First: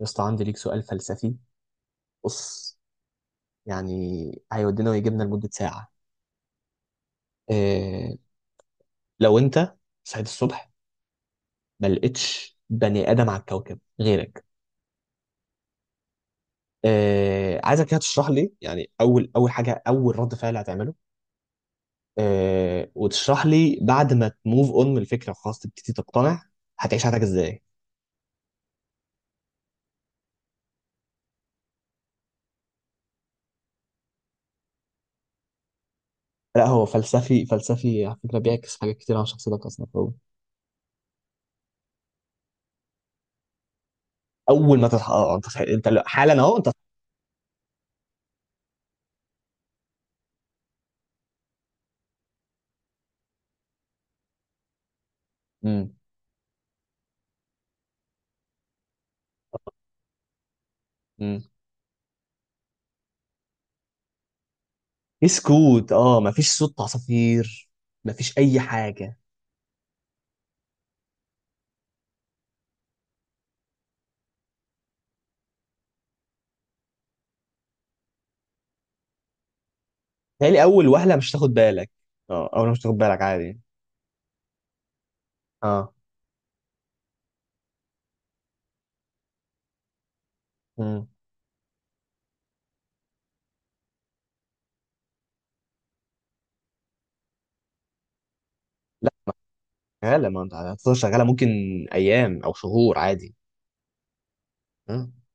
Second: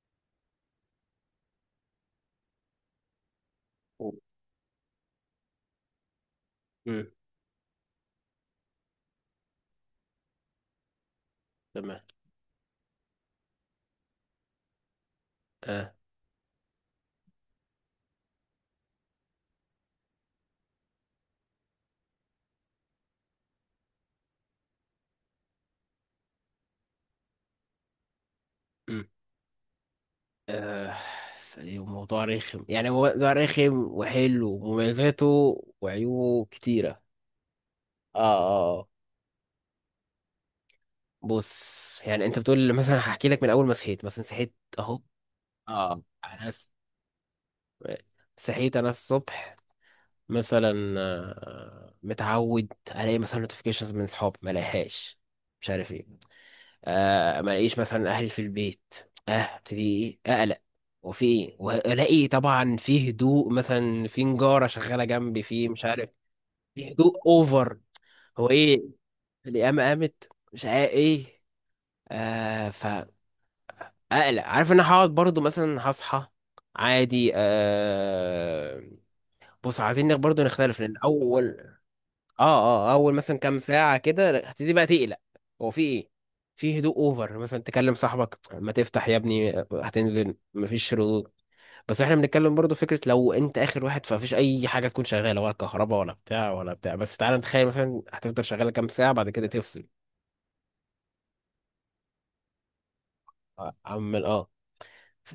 يا اسطى عندي ليك سؤال فلسفي. بص، يعني هيودينا ويجيبنا لمدة ساعة. امم. إيه، لو انت صحيت الصبح ما تمام. لقيتش بني آدم على الكوكب غيرك، اه. إيه عايزك كده تشرح لي يعني اول حاجة، اول رد فعل هتعمله إيه، وتشرح لي بعد ما تموف اون من الفكرة خلاص تبتدي تقتنع هتعيش حياتك ازاي. امم. آه. ثانية، موضوع رخم يعني هو موضوع رخم وحلو ومميزاته وعيوبه لا هو كتيرة. فلسفي فلسفي على اه فكرة، اه بيعكس آه. حاجات كتير عن شخصيتك اصلا هو. بص يعني انت بتقول مثلا هحكي لك من اول ما صحيت مثلا صحيت اول ما اهو. تصحى اه انت انت اه حالا انا اهو انت. صحيت انا الصبح مثلا، متعود الاقي مثلا نوتيفيكيشنز من اصحاب ما الاقيهاش مش عارف ايه. ما الاقيش مثلا اهلي في البيت. اه ابتدي ايه اقلق، وفي امم، ايه والاقي طبعا في هدوء مثلا، في نجارة شغالة جنبي، في مش اسكوت، عارف، اه مفيش صوت في هدوء عصافير، اوفر. مفيش هو اي ايه؟ حاجه. القيامة قامت مش عارف ايه. فاقلق. عارف ان أنا هقعد برضو مثلا هصحى عادي. بص عايزين برضو تهيألي نختلف اول لان وهله مش تاخد اول. بالك. اه اه، اول مش اه تاخد اول بالك مثلا كام عادي. ساعه كده هتبتدي بقى تقلق. هو في اه. ايه؟ في هدوء اوفر مثلا تكلم صاحبك ما تفتح يا ابني، هتنزل مفيش مم. ردود. بس احنا بنتكلم برضو فكره لو انت اخر واحد، فمفيش اي حاجه تكون شغاله، ولا كهرباء ولا بتاع ولا بتاع، بس تعالى نتخيل مثلا هتفضل شغاله كام لا ساعه بعد كده تفصل. شغاله، ما انت هتفضل شغاله، ممكن ايام او شهور عادي. عمال اه. اه. ف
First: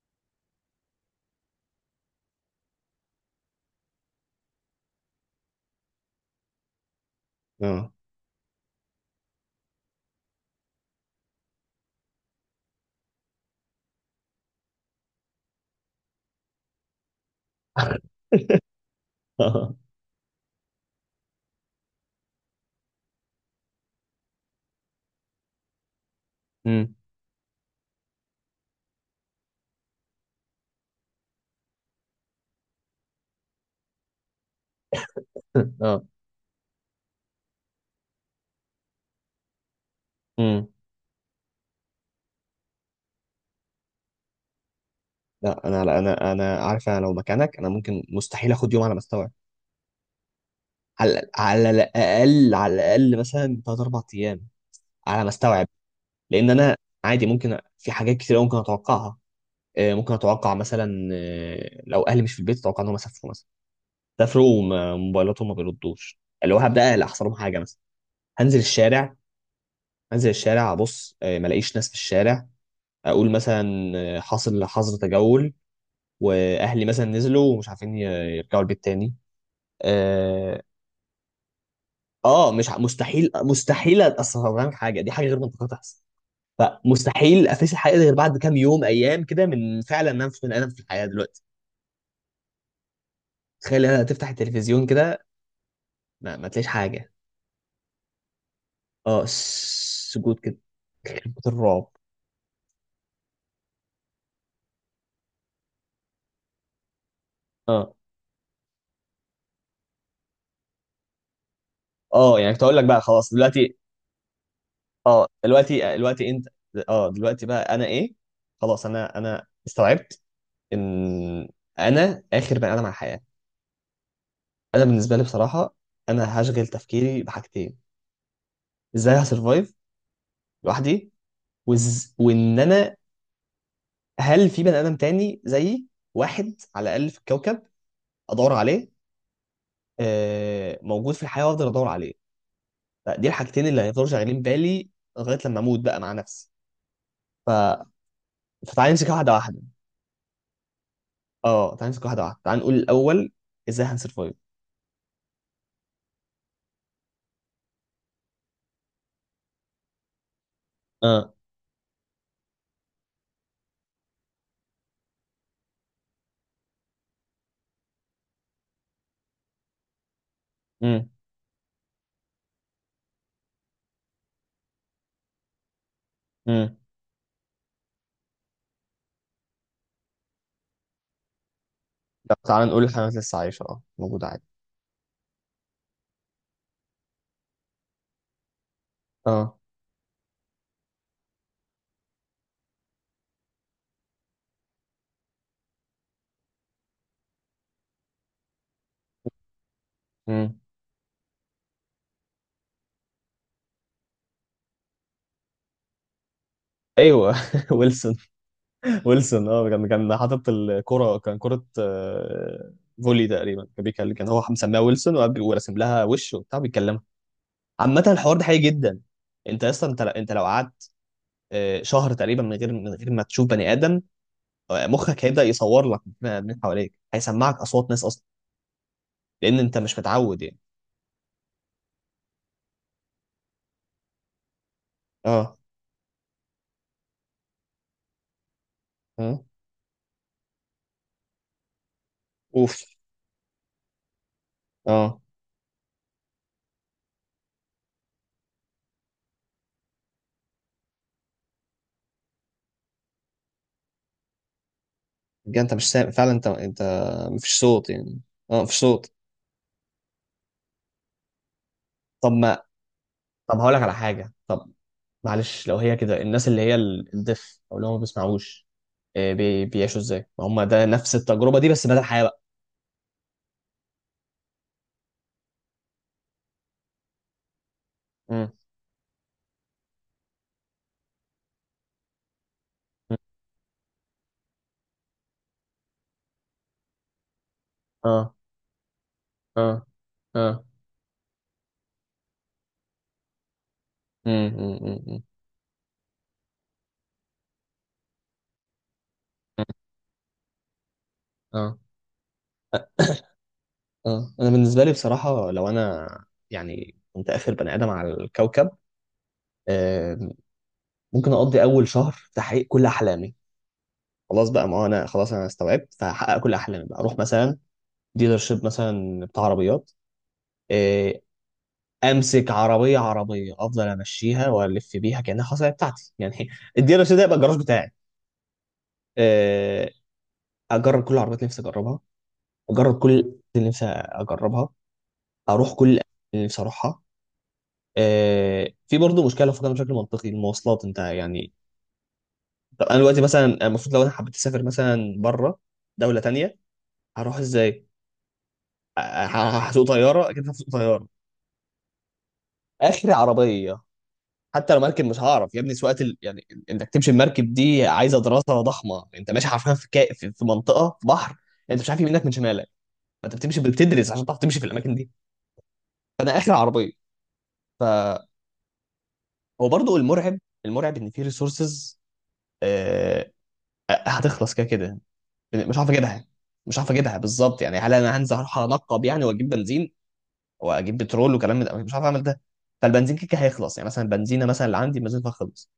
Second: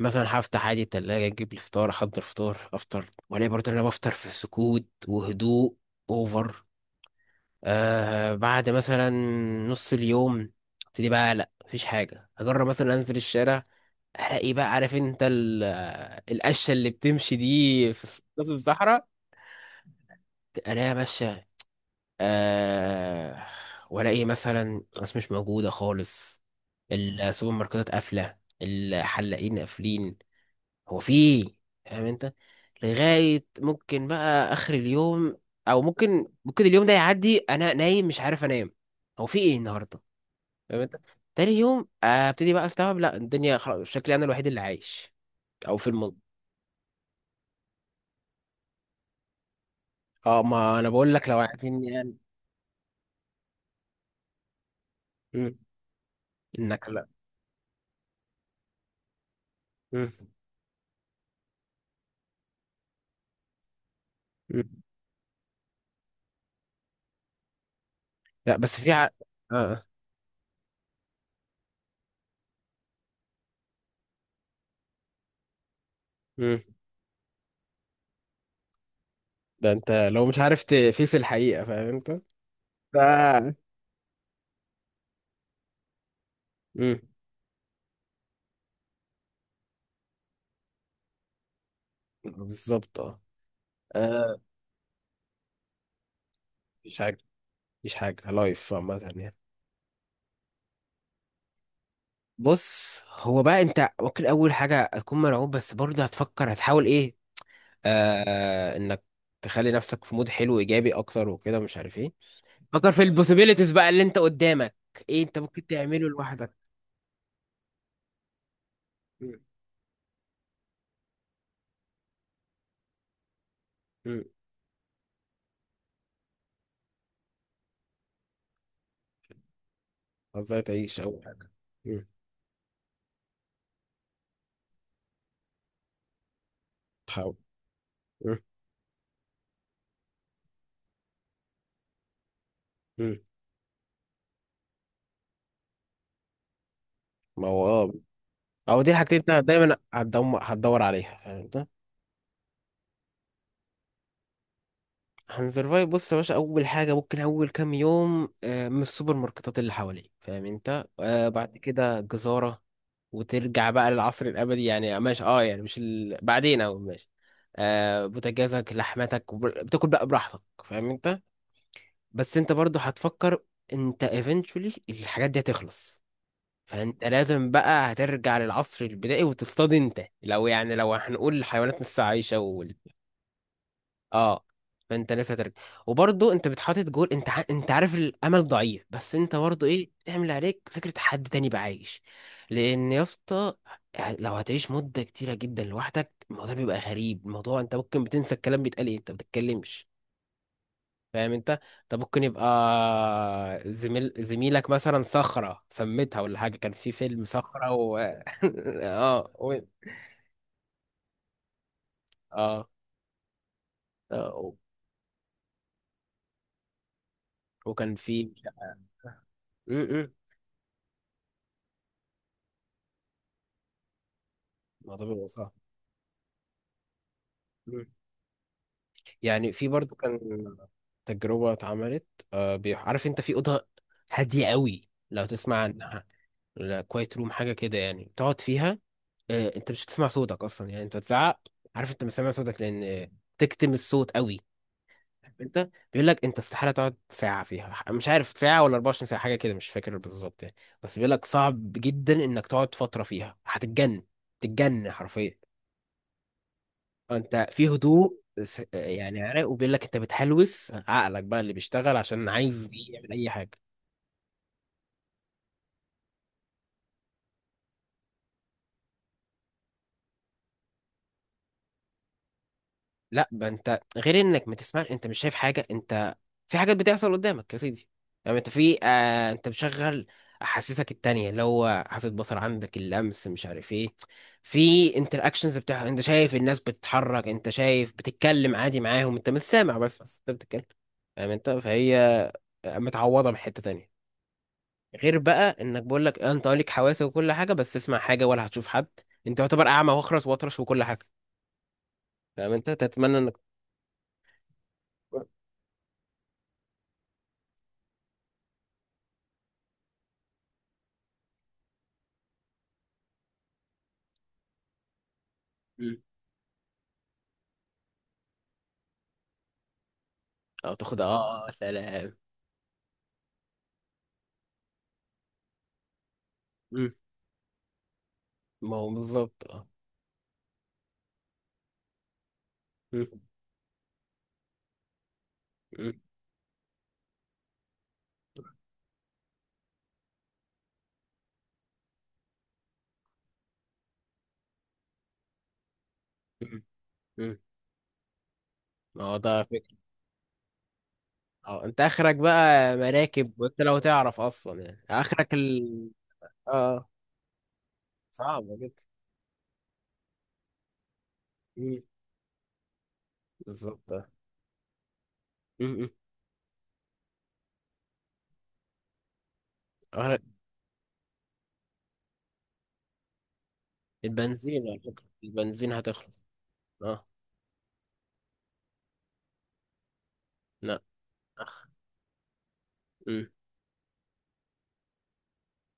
مثلا هفتح عادي التلاجة اجيب الفطار، احضر فطار افطر، والاقي برضه إن انا بفطر في سكوت وهدوء اوفر. اه. بعد مثلا نص اليوم ابتدي بقى لا مفيش حاجة، اجرب مثلا انزل الشارع. الاقي بقى عارف انت القشة اللي بتمشي دي في نص الصحراء اه. الاقيها ماشية. آه والاقي مثلا ناس مش موجودة خالص. مم. السوبر ماركتات قافلة، الحلاقين قافلين. هو في إيه؟ فاهم انت. لغاية ممكن بقى اخر اليوم، او آه. ممكن اليوم ده يعدي انا نايم مش عارف انام. هو في ايه النهاردة؟ مم. فاهم انت. تاني يوم، ابتدي بقى استوعب لا الدنيا خلاص شكلي انا الوحيد اللي عايش، لا او انا، في لا المنطقه. انا، انا عارف لو مكانك انا ممكن، مستحيل اخد يوم على ما استوعب. اه ما انا بقول لك على لو على عارفين يعني. الاقل، على الاقل مثلا 3-4 ايام على ما مم. استوعب. لان انا انك لا. عادي ممكن في حاجات كتير أوي ممكن اتوقعها. آه، مم. ممكن اتوقع مثلا آه، لو اهلي مش في البيت اتوقع ان هم سافروا مثلا، سافروا مم. وموبايلاتهم ما بيردوش، اللي هو هبدا اقلق احصل لهم حاجه مثلا. لا هنزل بس في الشارع، اه. آه. هنزل الشارع ابص آه، ما الاقيش ناس في الشارع، اقول مثلا آه، حاصل حظر تجول مم. واهلي مثلا نزلوا ومش عارفين يرجعوا البيت تاني. ده انت لو مش اه عارف تفيس الحقيقه، فاهم انت. آه، مش ع- ف. مستحيل، مستحيل اصلا حاجه دي، حاجه غير منطقيه تحصل. مم. فمستحيل افيس الحقيقه دي غير بعد كام يوم، ايام كده، من فعلا ان انا مش بني ادم في الحياه دلوقتي. بالظبط اه. تخيل انا تفتح آه. التلفزيون كده ما تلاقيش مش حاجه. حاجه، مش حاجه لايف عامه اه يعني. سجود كده، كلمة الرعب. بص هو بقى انت ممكن اول حاجه هتكون مرعوب، بس برضه هتفكر هتحاول ايه. اه. آه انك تخلي نفسك في مود حلو ايجابي اكتر وكده مش عارف ايه. اه يعني كنت اقول لك فكر بقى في خلاص البوسيبيليتيز دلوقتي. بقى اللي انت قدامك. ايه اه انت ممكن دلوقتي آه، تعمله دلوقتي انت. لوحدك. اه دلوقتي بقى انا ايه، خلاص انا مم. انا استوعبت ان انا اخر بني ادم على الحياة. مم. انا بالنسبة لي بصراحة، انا هشغل تفكيري بحاجتين. ازاي هسرفايف ازاي تعيش لوحدي، اول حاجه. مم. وان انا هل في بني ادم تاني زيي، واحد على الاقل في تحاول. الكوكب مم. ادور عليه، آه موجود في الحياة وافضل ادور عليه. مم. فدي الحاجتين اللي هيفضلوا شغالين بالي لغايه لما اموت بقى مع نفسي. ما ف... هو اه. او فتعالى دي نمسك الحاجتين انت واحده واحده. دايما هتدور عليها، فاهم انت. اه تعالى نمسك واحده واحده، تعالى نقول الاول ازاي هنسرفايف. هنسرفايف، بص يا باشا اول حاجه ممكن اول كام يوم، من السوبر ماركتات اللي حواليك، فاهم انت، اه. بعد كده جزاره. وترجع بقى للعصر الابدي يعني ماشي، اه يعني مش بعدين، او ماشي. بوتاجازك لحمتك، وب- بتاكل بقى براحتك، فاهم امم انت. بس انت برضو هتفكر، انت eventually الحاجات دي هتخلص. امم. فانت لازم بقى هترجع للعصر البدائي وتصطاد، انت لو يعني لو هنقول الحيوانات لسه لا عايشه. تعالى نقول الحيوانات لسه عايشه، اه موجوده عادي. اه فانت لسه هترجع. وبرضه انت بتحاطط جول، انت انت عارف الامل ضعيف بس انت اه. برضه ايه، بتعمل اللي عليك فكره حد تاني بقى عايش. لان يا اسطى لو هتعيش مده كتيره جدا لوحدك، الموضوع بيبقى غريب. الموضوع انت ممكن بتنسى الكلام بيتقال ايه، انت ما بتتكلمش، امم. فاهم انت. انت ممكن يبقى زميلك مثلا صخره سميتها ولا حاجه، كان في فيلم ايوه، صخره ويلسون. اه ويلسون اه كان كان حاطط الكره، كان كره اه آه، فولي تقريبا، كان بيكلم، كان هو آه. مسميها ويلسون وقاعد وراسم لها وش وبتاع بيتكلمها. وكان عامه في الحوار ده حقيقي جدا، انت اصلا انت م. انت لو قعدت آه، شهر تقريبا من غير ما تشوف بني ادم، الموضوع مخك بيبقى هيبدأ صعب. يصور لك من حواليك، هيسمعك أصوات ناس أصلا، يعني لأن في أنت برضو مش كان متعود يعني. تجربة اتعملت. عارف انت في أوضة هادية قوي لو تسمع اه. عنها، لا كوايت روم حاجة كده يعني تقعد فيها. اه. انت مش هتسمع صوتك اصلا يعني انت تزعق عارف انت مش سامع صوتك اوف. لان تكتم الصوت قوي. اه. عارف انت بيقول لك انت استحالة تقعد ساعة فيها، مش عارف ساعة ولا 24 ساعة حاجة كده مش فاكر بالظبط يعني. بس بيقول لك صعب جدا انك تقعد فترة فيها هتتجن، تتجن حرفيا. بجد انت مش سامع فعلا، انت انت انت مفيش في صوت هدوء، يعني. اه مفيش صوت. يعني عراق، وبيقول لك انت بتحلوس عقلك بقى اللي بيشتغل عشان طب ما، عايز يعمل اي حاجه. طب هقول لك على حاجة، طب معلش، لو هي كده الناس اللي هي الدف أو اللي هم ما بيسمعوش آه، بيعيشوا ازاي؟ ما هم ده نفس التجربة دي بس بدل الحياة بقى. لا بقى انت غير انك ما تسمع، انت مش شايف حاجه، انت في حاجات بتحصل قدامك يا سيدي. يعني انت امم. في انت مشغل احاسيسك التانية، اللي هو حاسة بصر عندك، اللمس، مش عارف ايه. في انتراكشنز بتاع، انت شايف الناس بتتحرك، انت شايف اه بتتكلم عادي معاهم، انت مش سامع اه بس انت اه. بتتكلم. يعني انت فهي متعوضة من حتة تانية. غير امم. بقى انك بقول لك انت ليك حواس وكل حاجه بس تسمع حاجه ولا هتشوف حد، انت يعتبر اعمى واخرس واطرش وكل حاجه، امم. فاهم انت، تتمنى انك. اه انا بالنسبه لي بصراحه لو انا يعني كنت اخر بني ادم على الكوكب آه، ممكن اقضي اول شهر في تحقيق كل احلامي. خلاص بقى، ما هو انا خلاص انا استوعبت، مم. فهحقق كل احلامي بقى، اروح مثلا ديلرشيب مثلا بتاع عربيات او تاخد اه، آه، آه، آه، سلام. امسك عربيه، عربيه افضل امشيها والف بيها كانها خلاص هي بتاعتي يعني. مم. الديلرشيب ده يبقى الجراج بتاعي ما هو بالظبط اه. آه، اجرب كل العربيات اللي نفسي اجربها، اجرب مم. كل اللي نفسي اجربها، اروح كل مم. الأماكن اللي نفسي اروحها. آه، في برضه مشكله لو فكرنا بشكل منطقي، المواصلات انت يعني. طب انا دلوقتي مثلا المفروض لو انا حبيت اسافر مثلا بره، دوله تانية، مم. هروح مم. ازاي؟ ما هو ه- ده فكرة. هسوق طياره، اكيد هسوق طياره. اه انت اخرك بقى اخر مراكب، وانت لو عربيه، تعرف اصلا حتى لو يعني مركب مش اخرك هعرف يا ابني ال سواقه يعني انك اه تمشي بمركب دي عايزه صعبة دراسه جدا. ضخمه، انت ماشي حرفيا في في منطقه في بحر، مم. انت مش عارف يمينك من شمالك، فانت بتمشي بالظبط اه. بتدرس عشان تعرف تمشي في الاماكن دي. مم. مم. فانا اخر عربيه. فهو برضه آخرك. المرعب، المرعب ان في ريسورسز هتخلص كده البنزين على كده. فكرة، البنزين مش عارف هتخلص. اجيبها، مش عارف اه اجيبها بالظبط، يعني هل انا هنزل اروح انقب يعني واجيب بنزين لا واجيب بترول وكلام من اخ. ده، مش عارف اعمل ده. فالبنزين كده مم. كده هيخلص، يعني مثلا البنزينه مثلا اللي عندي بنزينها خلص،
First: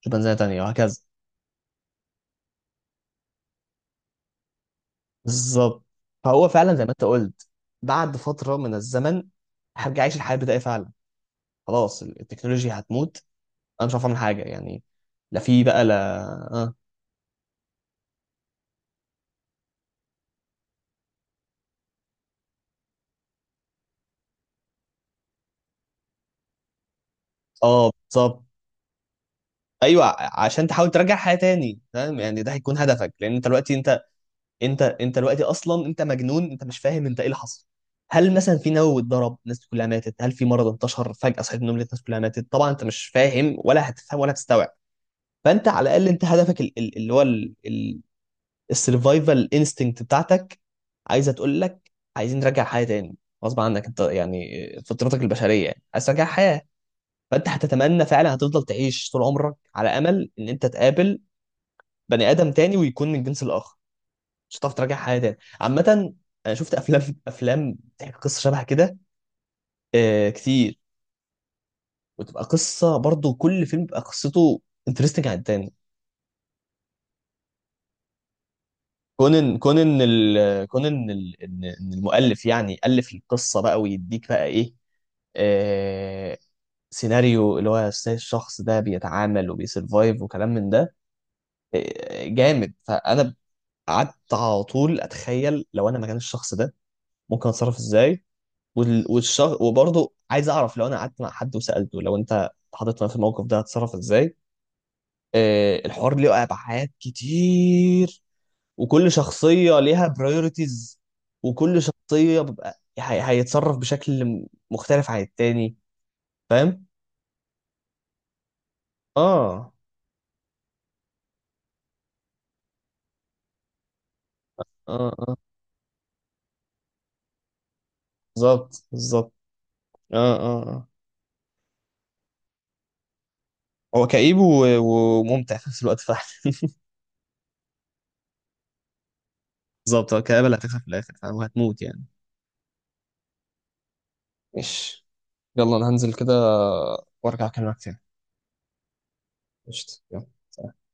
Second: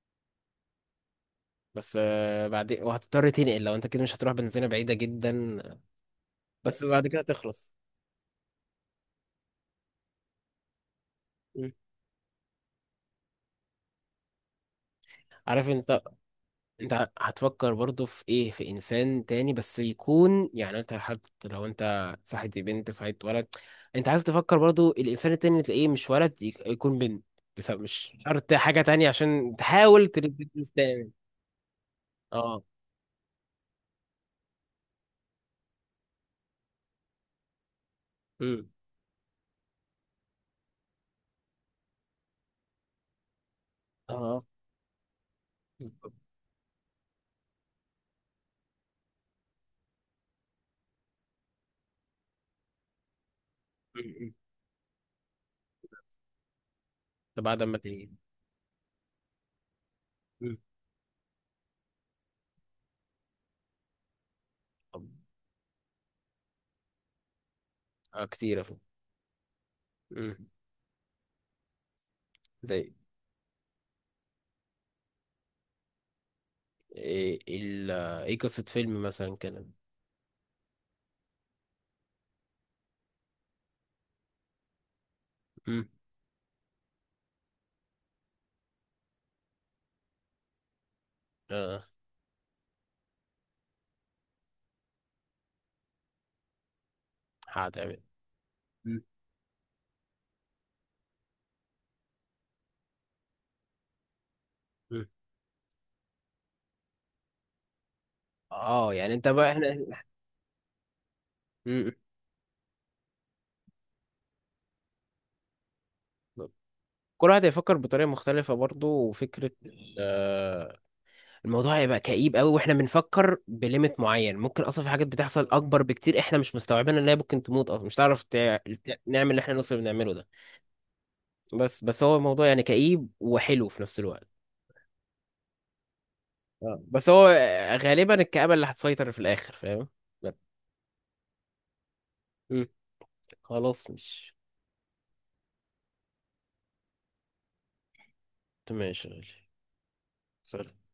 شوف بنزينه تانيه، وهكذا. بس بعدين وهتضطر تنقل، لو انت كده مش هتروح بنزينة بعيدة جدا. بالظبط. فهو فعلا بس زي ما انت بعد كده قلت، تخلص. بعد فتره من الزمن هرجع اعيش الحياه البدائيه فعلا، مم. خلاص التكنولوجيا هتموت، انا مش عارف اعمل حاجه يعني. لا في عارف بقى، انت لا. اه. هتفكر برضو في ايه، في انسان تاني بس يكون يعني، انت حتى لو انت صاحبت بنت صاحبت ولد. انت عايز تفكر برضو الانسان التاني اللي تلاقيه مش ولد، يكون بنت. بس اه مش بالظبط، شرط حاجة تانية، عشان تحاول ايوه. تربي عشان جنس تحاول تاني. ترجع حياه تاني، فاهم يعني، ده اه. هيكون هدفك، لان انت دلوقتي انت، انت انت دلوقتي اصلا انت مجنون، انت مش فاهم انت ايه اللي حصل. هل مثلا مم. في نووي اتضرب الناس كلها ماتت، هل في مرض انتشر فجأة صحيت من النوم لقيت الناس كلها ماتت، طبعا انت مش فاهم ولا هتفهم ولا اه هتستوعب. فانت على الاقل انت بالظبط. هدفك اللي هو السرفايفل انستنكت بتاعتك، عايزه تقول لك عايزين نرجع حياه تاني، غصب عنك انت مم. مم. يعني، فطرتك البشريه يعني عايز ترجع حياه. ده فانت بعد ما هتتمنى تيجي. فعلا، هتفضل تعيش طول عمرك على امل ان مم. انت تقابل بني ادم تاني ويكون من الجنس الاخر. مش هتعرف تراجع طب. حاجه تاني عامه. انا شفت افلام، افلام بتحكي آه، قصه كتير شبه أهو. كده. آه مم. كتير. وتبقى زي قصه برضو، كل فيلم بيبقى قصته انترستنج عن التاني. ايه ايه قصة فيلم كون مثلا ان كده. كون ان ال- كون ان ال- ان إن المؤلف يعني الف القصه بقى ويديك بقى ايه امم. آه، سيناريو اللي هو إزاي الشخص ده بيتعامل وبيسرفايف وكلام من ده اه آه، جامد. فانا قعدت على طول اتخيل لو انا مكان الشخص ده ممكن اتصرف هتعمل. ازاي. مم. وبرضه عايز اعرف لو انا قعدت مع حد وسالته لو انت اتحطيت في الموقف ده هتتصرف ازاي. مم. آه الحوار ليه ابعاد كتير، اه وكل يعني انت بقى احنا. شخصيه ليها برايورتيز، وكل مم. شخصيه بيبقى هي... هيتصرف بشكل مختلف عن التاني، فاهم. كل واحد هيفكر بطريقة مختلفة برضو، وفكرة اه آه. الموضوع هيبقى كئيب قوي، واحنا بنفكر بليميت معين، ممكن اصلا في حاجات اه اه بتحصل اكبر بكتير احنا مش مستوعبينها، ان هي ممكن تموت اصلا، مش هتعرف بالظبط، نعمل بالظبط. اللي احنا نوصل بنعمله ده. اه اه اه. بس هو الموضوع يعني كئيب وحلو في نفس هو الوقت. كئيب وممتع في نفس الوقت فعلا. آه. بس هو، غالبا الكآبة اللي هتسيطر في الاخر، فاهم. بالظبط، هو لا. الكآبة اللي هتكسب في الآخر، فاهم، وهتموت يعني. مم. خلاص مش. ماشي، يلا أنا هنزل كده وأرجع أكلمك تاني. تمام يا شغالي. قشطة، يلا. سلام.